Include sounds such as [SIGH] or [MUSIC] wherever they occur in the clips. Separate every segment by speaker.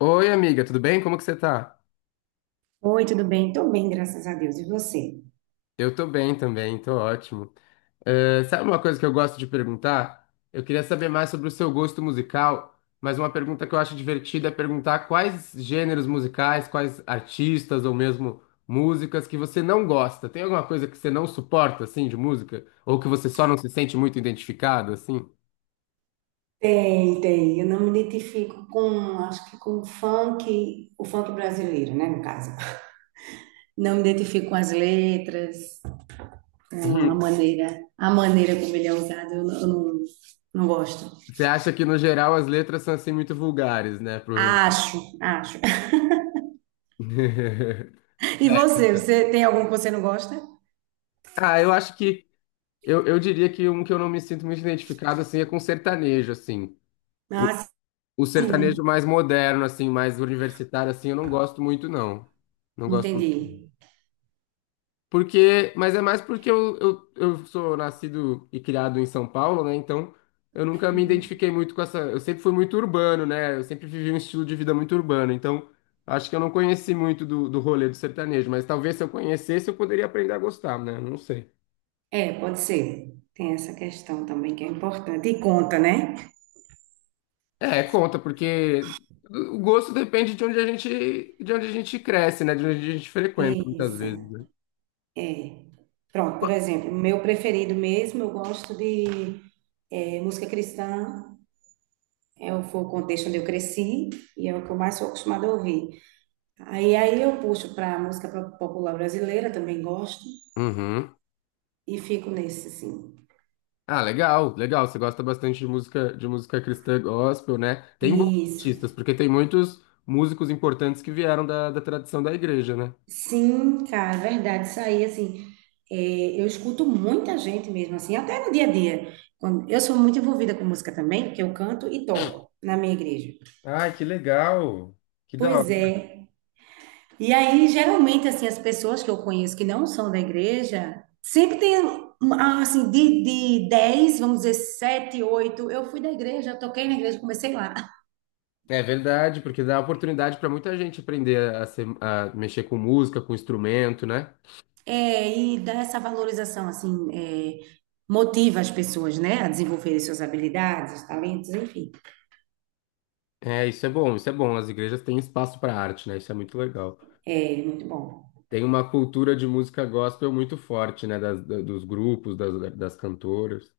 Speaker 1: Oi, amiga, tudo bem? Como que você tá?
Speaker 2: Oi, tudo bem? Tô bem, graças a Deus. E você?
Speaker 1: Eu tô bem também, tô ótimo. Sabe uma coisa que eu gosto de perguntar? Eu queria saber mais sobre o seu gosto musical, mas uma pergunta que eu acho divertida é perguntar quais gêneros musicais, quais artistas ou mesmo músicas que você não gosta. Tem alguma coisa que você não suporta, assim, de música? Ou que você só não se sente muito identificado, assim?
Speaker 2: Tem, tem. Eu não me identifico com, acho que com o funk brasileiro, né, no caso. Não me identifico com as letras, com
Speaker 1: [LAUGHS]
Speaker 2: a maneira como ele é usado, eu não, não gosto.
Speaker 1: Você acha que, no geral, as letras são, assim, muito vulgares, né? Provavelmente.
Speaker 2: Acho, acho.
Speaker 1: [LAUGHS]
Speaker 2: [LAUGHS] E você, você tem algum que você não gosta?
Speaker 1: Ah, eu acho que eu diria que um que eu não me sinto muito identificado, assim, é com sertanejo, assim. O,
Speaker 2: Ah,
Speaker 1: o sertanejo
Speaker 2: sim.
Speaker 1: mais moderno, assim, mais universitário, assim, eu não gosto muito, não. Não gosto
Speaker 2: Entendi.
Speaker 1: muito. Porque, mas é mais porque eu sou nascido e criado em São Paulo, né? Então, eu nunca me identifiquei muito com essa... Eu sempre fui muito urbano, né? Eu sempre vivi um estilo de vida muito urbano. Então, acho que eu não conheci muito do rolê do sertanejo. Mas talvez se eu conhecesse, eu poderia aprender a gostar, né? Não sei.
Speaker 2: É, pode ser. Tem essa questão também que é importante. E conta, né?
Speaker 1: É, conta, porque o gosto depende de onde a gente cresce, né? De onde a gente frequenta, muitas
Speaker 2: Isso.
Speaker 1: vezes, né?
Speaker 2: Pronto, por exemplo, meu preferido mesmo, eu gosto de música cristã, foi o contexto onde eu cresci e é o que eu mais sou acostumada a ouvir. Aí eu puxo para música popular brasileira, também gosto,
Speaker 1: Uhum.
Speaker 2: e fico nesse, assim.
Speaker 1: Ah, legal, legal. Você gosta bastante de música cristã gospel, né? Tem bons
Speaker 2: Isso.
Speaker 1: artistas, porque tem muitos músicos importantes que vieram da tradição da igreja, né?
Speaker 2: Sim, cara, é verdade, isso aí, assim, eu escuto muita gente mesmo, assim, até no dia a dia. Quando, eu sou muito envolvida com música também, porque eu canto e toco na minha igreja.
Speaker 1: Ai, que legal! Que da
Speaker 2: Pois é.
Speaker 1: hora.
Speaker 2: E aí, geralmente, assim, as pessoas que eu conheço que não são da igreja, sempre tem, um, ah, assim, de 10 vamos dizer, 7 8 eu fui da igreja, eu toquei na igreja, comecei lá.
Speaker 1: É verdade, porque dá oportunidade para muita gente aprender a, a mexer com música, com instrumento, né?
Speaker 2: É, e dá essa valorização, assim, é, motiva as pessoas, né, a desenvolverem suas habilidades, talentos, enfim.
Speaker 1: É, isso é bom, isso é bom. As igrejas têm espaço para arte, né? Isso é muito legal.
Speaker 2: É muito bom.
Speaker 1: Tem uma cultura de música gospel muito forte, né? Dos grupos, das cantoras.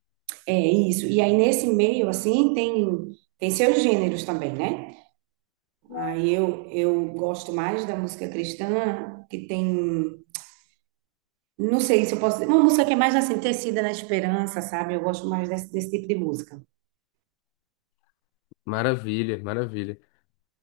Speaker 2: É isso. E aí, nesse meio, assim, tem, tem seus gêneros também, né? Aí eu gosto mais da música cristã, que tem. Não sei se eu posso dizer. Uma música que é mais assim, tecida na esperança, sabe? Eu gosto mais desse, desse tipo de música.
Speaker 1: Maravilha, maravilha.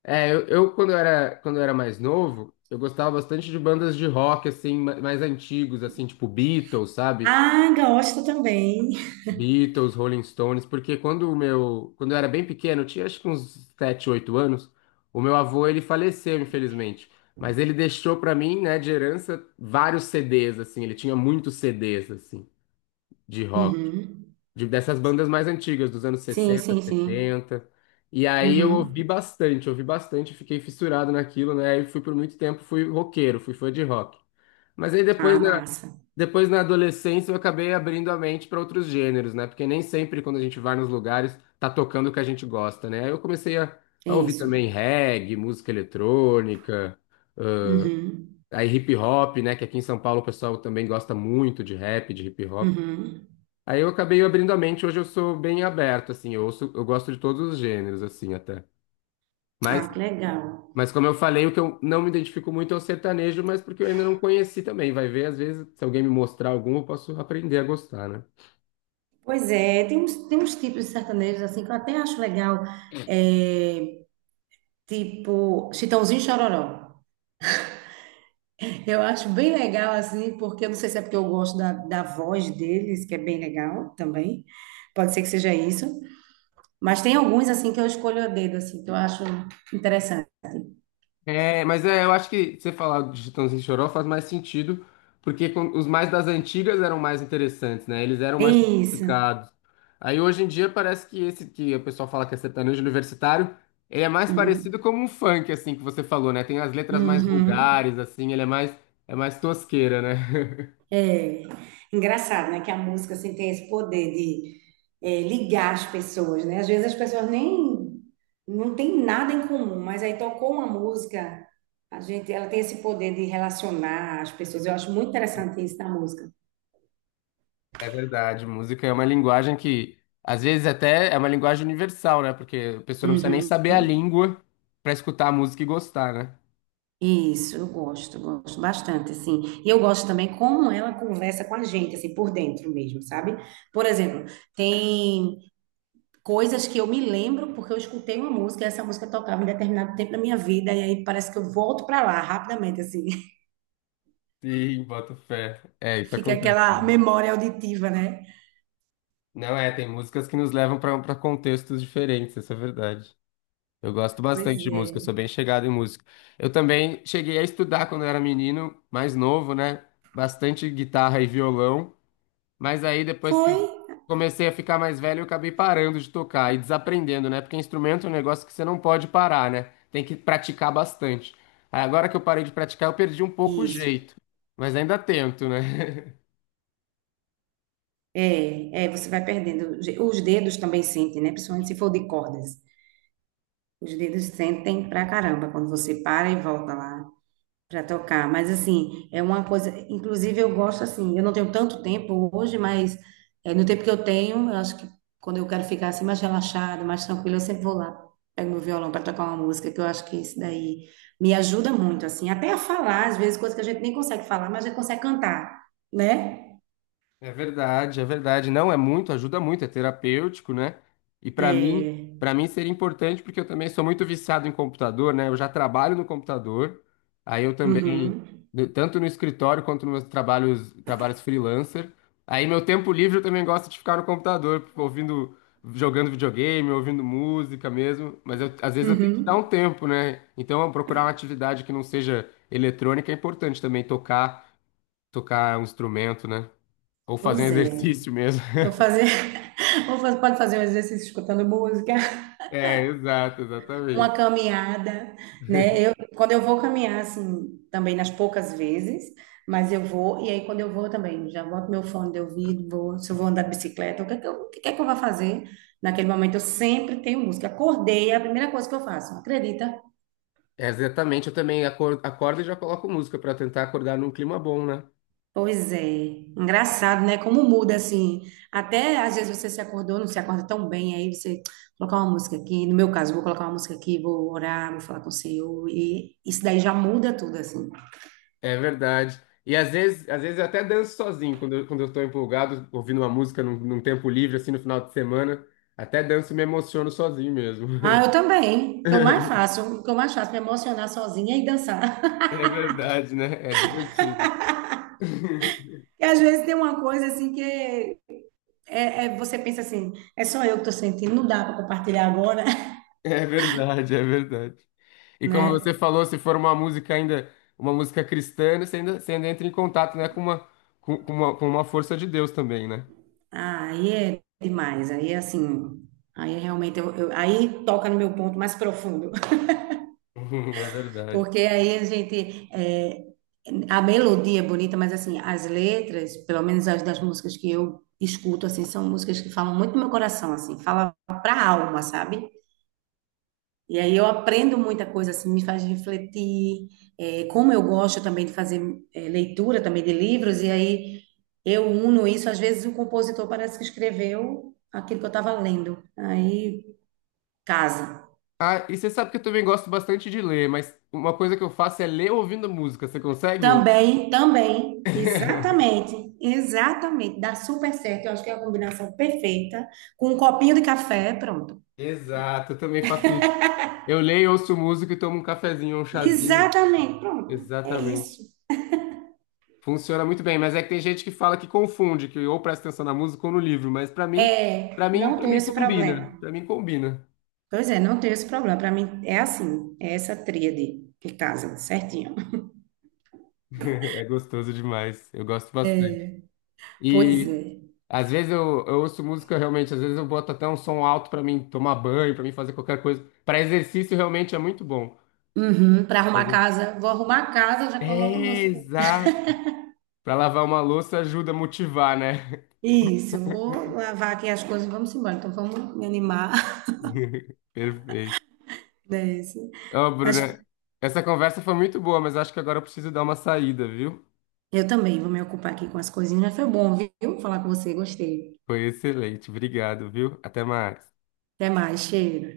Speaker 1: É, eu, quando eu era mais novo, eu gostava bastante de bandas de rock, assim, mais antigos, assim, tipo Beatles, sabe?
Speaker 2: Ah, gosto também.
Speaker 1: Beatles, Rolling Stones, porque quando eu era bem pequeno, eu tinha acho que uns 7 ou 8 anos, o meu avô, ele faleceu, infelizmente. Mas ele deixou pra mim, né, de herança, vários CDs, assim, ele tinha muitos CDs, assim, de rock.
Speaker 2: Uhum.
Speaker 1: Dessas bandas mais antigas, dos anos
Speaker 2: Sim,
Speaker 1: sessenta,
Speaker 2: sim, sim.
Speaker 1: setenta E aí eu
Speaker 2: Uhum.
Speaker 1: ouvi bastante, fiquei fissurado naquilo, né? E fui por muito tempo, fui roqueiro, fui fã de rock. Mas aí
Speaker 2: Ah,
Speaker 1: depois na,
Speaker 2: massa.
Speaker 1: depois na adolescência eu acabei abrindo a mente para outros gêneros, né? Porque nem sempre quando a gente vai nos lugares tá tocando o que a gente gosta, né? Aí eu comecei a ouvir
Speaker 2: Isso.
Speaker 1: também reggae, música eletrônica,
Speaker 2: Uhum.
Speaker 1: aí hip hop, né? Que aqui em São Paulo o pessoal também gosta muito de rap, de hip hop.
Speaker 2: Uhum.
Speaker 1: Aí eu acabei abrindo a mente, hoje eu sou bem aberto, assim, eu ouço, eu gosto de todos os gêneros, assim, até.
Speaker 2: Ah,
Speaker 1: Mas,
Speaker 2: que legal.
Speaker 1: mas como eu falei, o que eu não me identifico muito é o sertanejo, mas porque eu ainda não conheci também. Vai ver, às vezes, se alguém me mostrar algum, eu posso aprender a gostar, né?
Speaker 2: Pois é, tem uns tipos de sertanejos assim que eu até acho legal. É, tipo, Chitãozinho e Chororó. Eu acho bem legal, assim, porque eu não sei se é porque eu gosto da, da voz deles, que é bem legal também. Pode ser que seja isso. Mas tem alguns assim que eu escolho a dedo, assim, que eu acho interessante.
Speaker 1: É, mas é, eu acho que você falar de Chitãozinho e Choró faz mais sentido, porque os mais das antigas eram mais interessantes, né? Eles eram
Speaker 2: É
Speaker 1: mais
Speaker 2: isso.
Speaker 1: sofisticados. Aí hoje em dia parece que esse que o pessoal fala que é sertanejo universitário, ele é mais parecido
Speaker 2: Uhum.
Speaker 1: como um funk, assim, que você falou, né? Tem as letras mais
Speaker 2: Uhum.
Speaker 1: vulgares, assim, é mais tosqueira, né? [LAUGHS]
Speaker 2: É engraçado, né? Que a música assim, tem esse poder de é, ligar as pessoas, né? Às vezes as pessoas nem não tem nada em comum, mas aí tocou uma música, a gente, ela tem esse poder de relacionar as pessoas. Eu acho muito interessante isso da música.
Speaker 1: É verdade, música é uma linguagem que, às vezes, até é uma linguagem universal, né? Porque a pessoa não precisa nem
Speaker 2: Uhum.
Speaker 1: saber a língua para escutar a música e gostar, né?
Speaker 2: Isso, eu gosto, gosto bastante, assim. E eu gosto também como ela conversa com a gente, assim, por dentro mesmo, sabe? Por exemplo, tem coisas que eu me lembro porque eu escutei uma música, e essa música tocava em determinado tempo da minha vida, e aí parece que eu volto pra lá rapidamente, assim.
Speaker 1: Sim, boto fé. É,
Speaker 2: [LAUGHS]
Speaker 1: isso
Speaker 2: Fica
Speaker 1: acontece.
Speaker 2: aquela
Speaker 1: Mesmo.
Speaker 2: memória auditiva, né?
Speaker 1: Não é, tem músicas que nos levam para contextos diferentes, essa é a verdade. Eu gosto
Speaker 2: Pois
Speaker 1: bastante de música, eu sou
Speaker 2: é.
Speaker 1: bem chegado em música. Eu também cheguei a estudar quando eu era menino, mais novo, né? Bastante guitarra e violão, mas aí depois que
Speaker 2: Foi
Speaker 1: eu comecei a ficar mais velho, eu acabei parando de tocar e desaprendendo, né? Porque instrumento é um negócio que você não pode parar, né? Tem que praticar bastante. Aí agora que eu parei de praticar, eu perdi um pouco o
Speaker 2: isso.
Speaker 1: jeito, mas ainda tento, né? [LAUGHS]
Speaker 2: É, é, você vai perdendo. Os dedos também sentem, né? Principalmente se for de cordas. Os dedos sentem pra caramba quando você para e volta lá para tocar, mas assim, é uma coisa, inclusive eu gosto assim, eu não tenho tanto tempo hoje, mas é, no tempo que eu tenho, eu acho que quando eu quero ficar assim mais relaxada, mais tranquila, eu sempre vou lá, pego meu violão para tocar uma música, que eu acho que isso daí me ajuda muito, assim, até a falar, às vezes coisas que a gente nem consegue falar, mas a gente consegue cantar, né?
Speaker 1: É verdade, é verdade. Não, é muito, ajuda muito, é terapêutico, né? E para mim,
Speaker 2: É,
Speaker 1: para mim seria importante porque eu também sou muito viciado em computador, né? Eu já trabalho no computador. Aí eu também,
Speaker 2: uhum,
Speaker 1: tanto no escritório quanto nos meus trabalhos, trabalhos freelancer. Aí meu tempo livre eu também gosto de ficar no computador, ouvindo, jogando videogame, ouvindo música mesmo, mas às vezes eu tenho que dar um
Speaker 2: uhum,
Speaker 1: tempo, né? Então, eu procurar uma atividade que não seja eletrônica é importante também tocar, tocar um instrumento, né? Ou fazer um
Speaker 2: pois é,
Speaker 1: exercício mesmo.
Speaker 2: eu vou
Speaker 1: [LAUGHS]
Speaker 2: fazer, [LAUGHS] pode fazer um exercício escutando música.
Speaker 1: É, exato,
Speaker 2: Uma
Speaker 1: exatamente.
Speaker 2: caminhada, né? Eu, quando eu vou caminhar, assim, também nas poucas vezes, mas eu vou, e aí quando eu vou também, já boto meu fone de ouvido, vou, se eu vou andar de bicicleta, o que é que eu vou fazer? Naquele momento eu sempre tenho música. Acordei, é a primeira coisa que eu faço, acredita?
Speaker 1: É, exatamente, eu também acordo e já coloco música para tentar acordar num clima bom, né?
Speaker 2: Pois é, engraçado, né? Como muda assim. Até às vezes você se acordou, não se acorda tão bem, aí você [TSK] "Vou colocar uma música aqui. No meu caso, vou colocar uma música aqui, vou orar, vou falar com o Senhor, e isso daí já muda tudo, assim.
Speaker 1: É verdade. E às vezes eu até danço sozinho, quando quando eu tô empolgado, ouvindo uma música num tempo livre, assim, no final de semana. Até danço e me emociono sozinho mesmo.
Speaker 2: Ah, eu também.
Speaker 1: [LAUGHS]
Speaker 2: O que eu mais faço, me emocionar sozinha e dançar. [LAUGHS]
Speaker 1: É verdade, né? É divertido. [LAUGHS]
Speaker 2: E às vezes tem uma coisa assim que é, é- você pensa assim, é só eu que tô sentindo, não dá para compartilhar agora, [LAUGHS]
Speaker 1: É verdade, é verdade. E como você
Speaker 2: né?
Speaker 1: falou, se for uma música ainda, uma música cristã, você ainda entra em contato, né, com uma força de Deus também, né?
Speaker 2: Ah, aí é demais, aí é assim, aí é realmente eu- aí toca no meu ponto mais profundo,
Speaker 1: [LAUGHS] É
Speaker 2: [LAUGHS]
Speaker 1: verdade.
Speaker 2: porque aí a gente é, a melodia é bonita, mas assim, as letras, pelo menos as das músicas que eu escuto assim, são músicas que falam muito do meu coração assim, fala pra alma, sabe? E aí eu aprendo muita coisa, assim, me faz refletir. É, como eu gosto também de fazer é, leitura também de livros, e aí eu uno isso. Às vezes o compositor parece que escreveu aquilo que eu estava lendo. Aí casa.
Speaker 1: Ah, e você sabe que eu também gosto bastante de ler, mas uma coisa que eu faço é ler ouvindo música. Você consegue?
Speaker 2: Também, também,
Speaker 1: [LAUGHS]
Speaker 2: exatamente, exatamente. Dá super certo. Eu acho que é a combinação perfeita. Com um copinho de café, pronto.
Speaker 1: Exato, eu também faço isso. Eu leio, ouço música e tomo um cafezinho, um chazinho.
Speaker 2: Exatamente, pronto. É
Speaker 1: Exatamente.
Speaker 2: isso.
Speaker 1: Funciona muito bem, mas é que tem gente que fala que confunde, que ou presta atenção na música ou no livro, mas pra mim, para
Speaker 2: É,
Speaker 1: mim,
Speaker 2: não
Speaker 1: para
Speaker 2: tenho
Speaker 1: mim
Speaker 2: esse
Speaker 1: combina.
Speaker 2: problema.
Speaker 1: Pra mim combina.
Speaker 2: Pois é, não tem esse problema. Para mim é assim, é essa tríade que casa certinho.
Speaker 1: É gostoso demais. Eu gosto bastante.
Speaker 2: Pois
Speaker 1: E
Speaker 2: é.
Speaker 1: às vezes eu ouço música realmente, às vezes eu boto até um som alto pra mim tomar banho, pra mim fazer qualquer coisa. Pra exercício realmente é muito bom.
Speaker 2: Uhum, para arrumar a
Speaker 1: Ex-
Speaker 2: casa, vou arrumar a casa, já coloco
Speaker 1: É,
Speaker 2: música.
Speaker 1: exato. Pra lavar uma louça ajuda a motivar, né?
Speaker 2: Isso, vou lavar aqui as coisas, vamos embora. Então vamos me animar
Speaker 1: [LAUGHS] Perfeito.
Speaker 2: [LAUGHS] dessa.
Speaker 1: Ô,
Speaker 2: Mas
Speaker 1: Bruna, essa conversa foi muito boa, mas acho que agora eu preciso dar uma saída, viu?
Speaker 2: eu também vou me ocupar aqui com as coisinhas. Mas foi bom, viu? Falar com você, gostei.
Speaker 1: Foi excelente. Obrigado, viu? Até mais.
Speaker 2: Até mais, cheiro.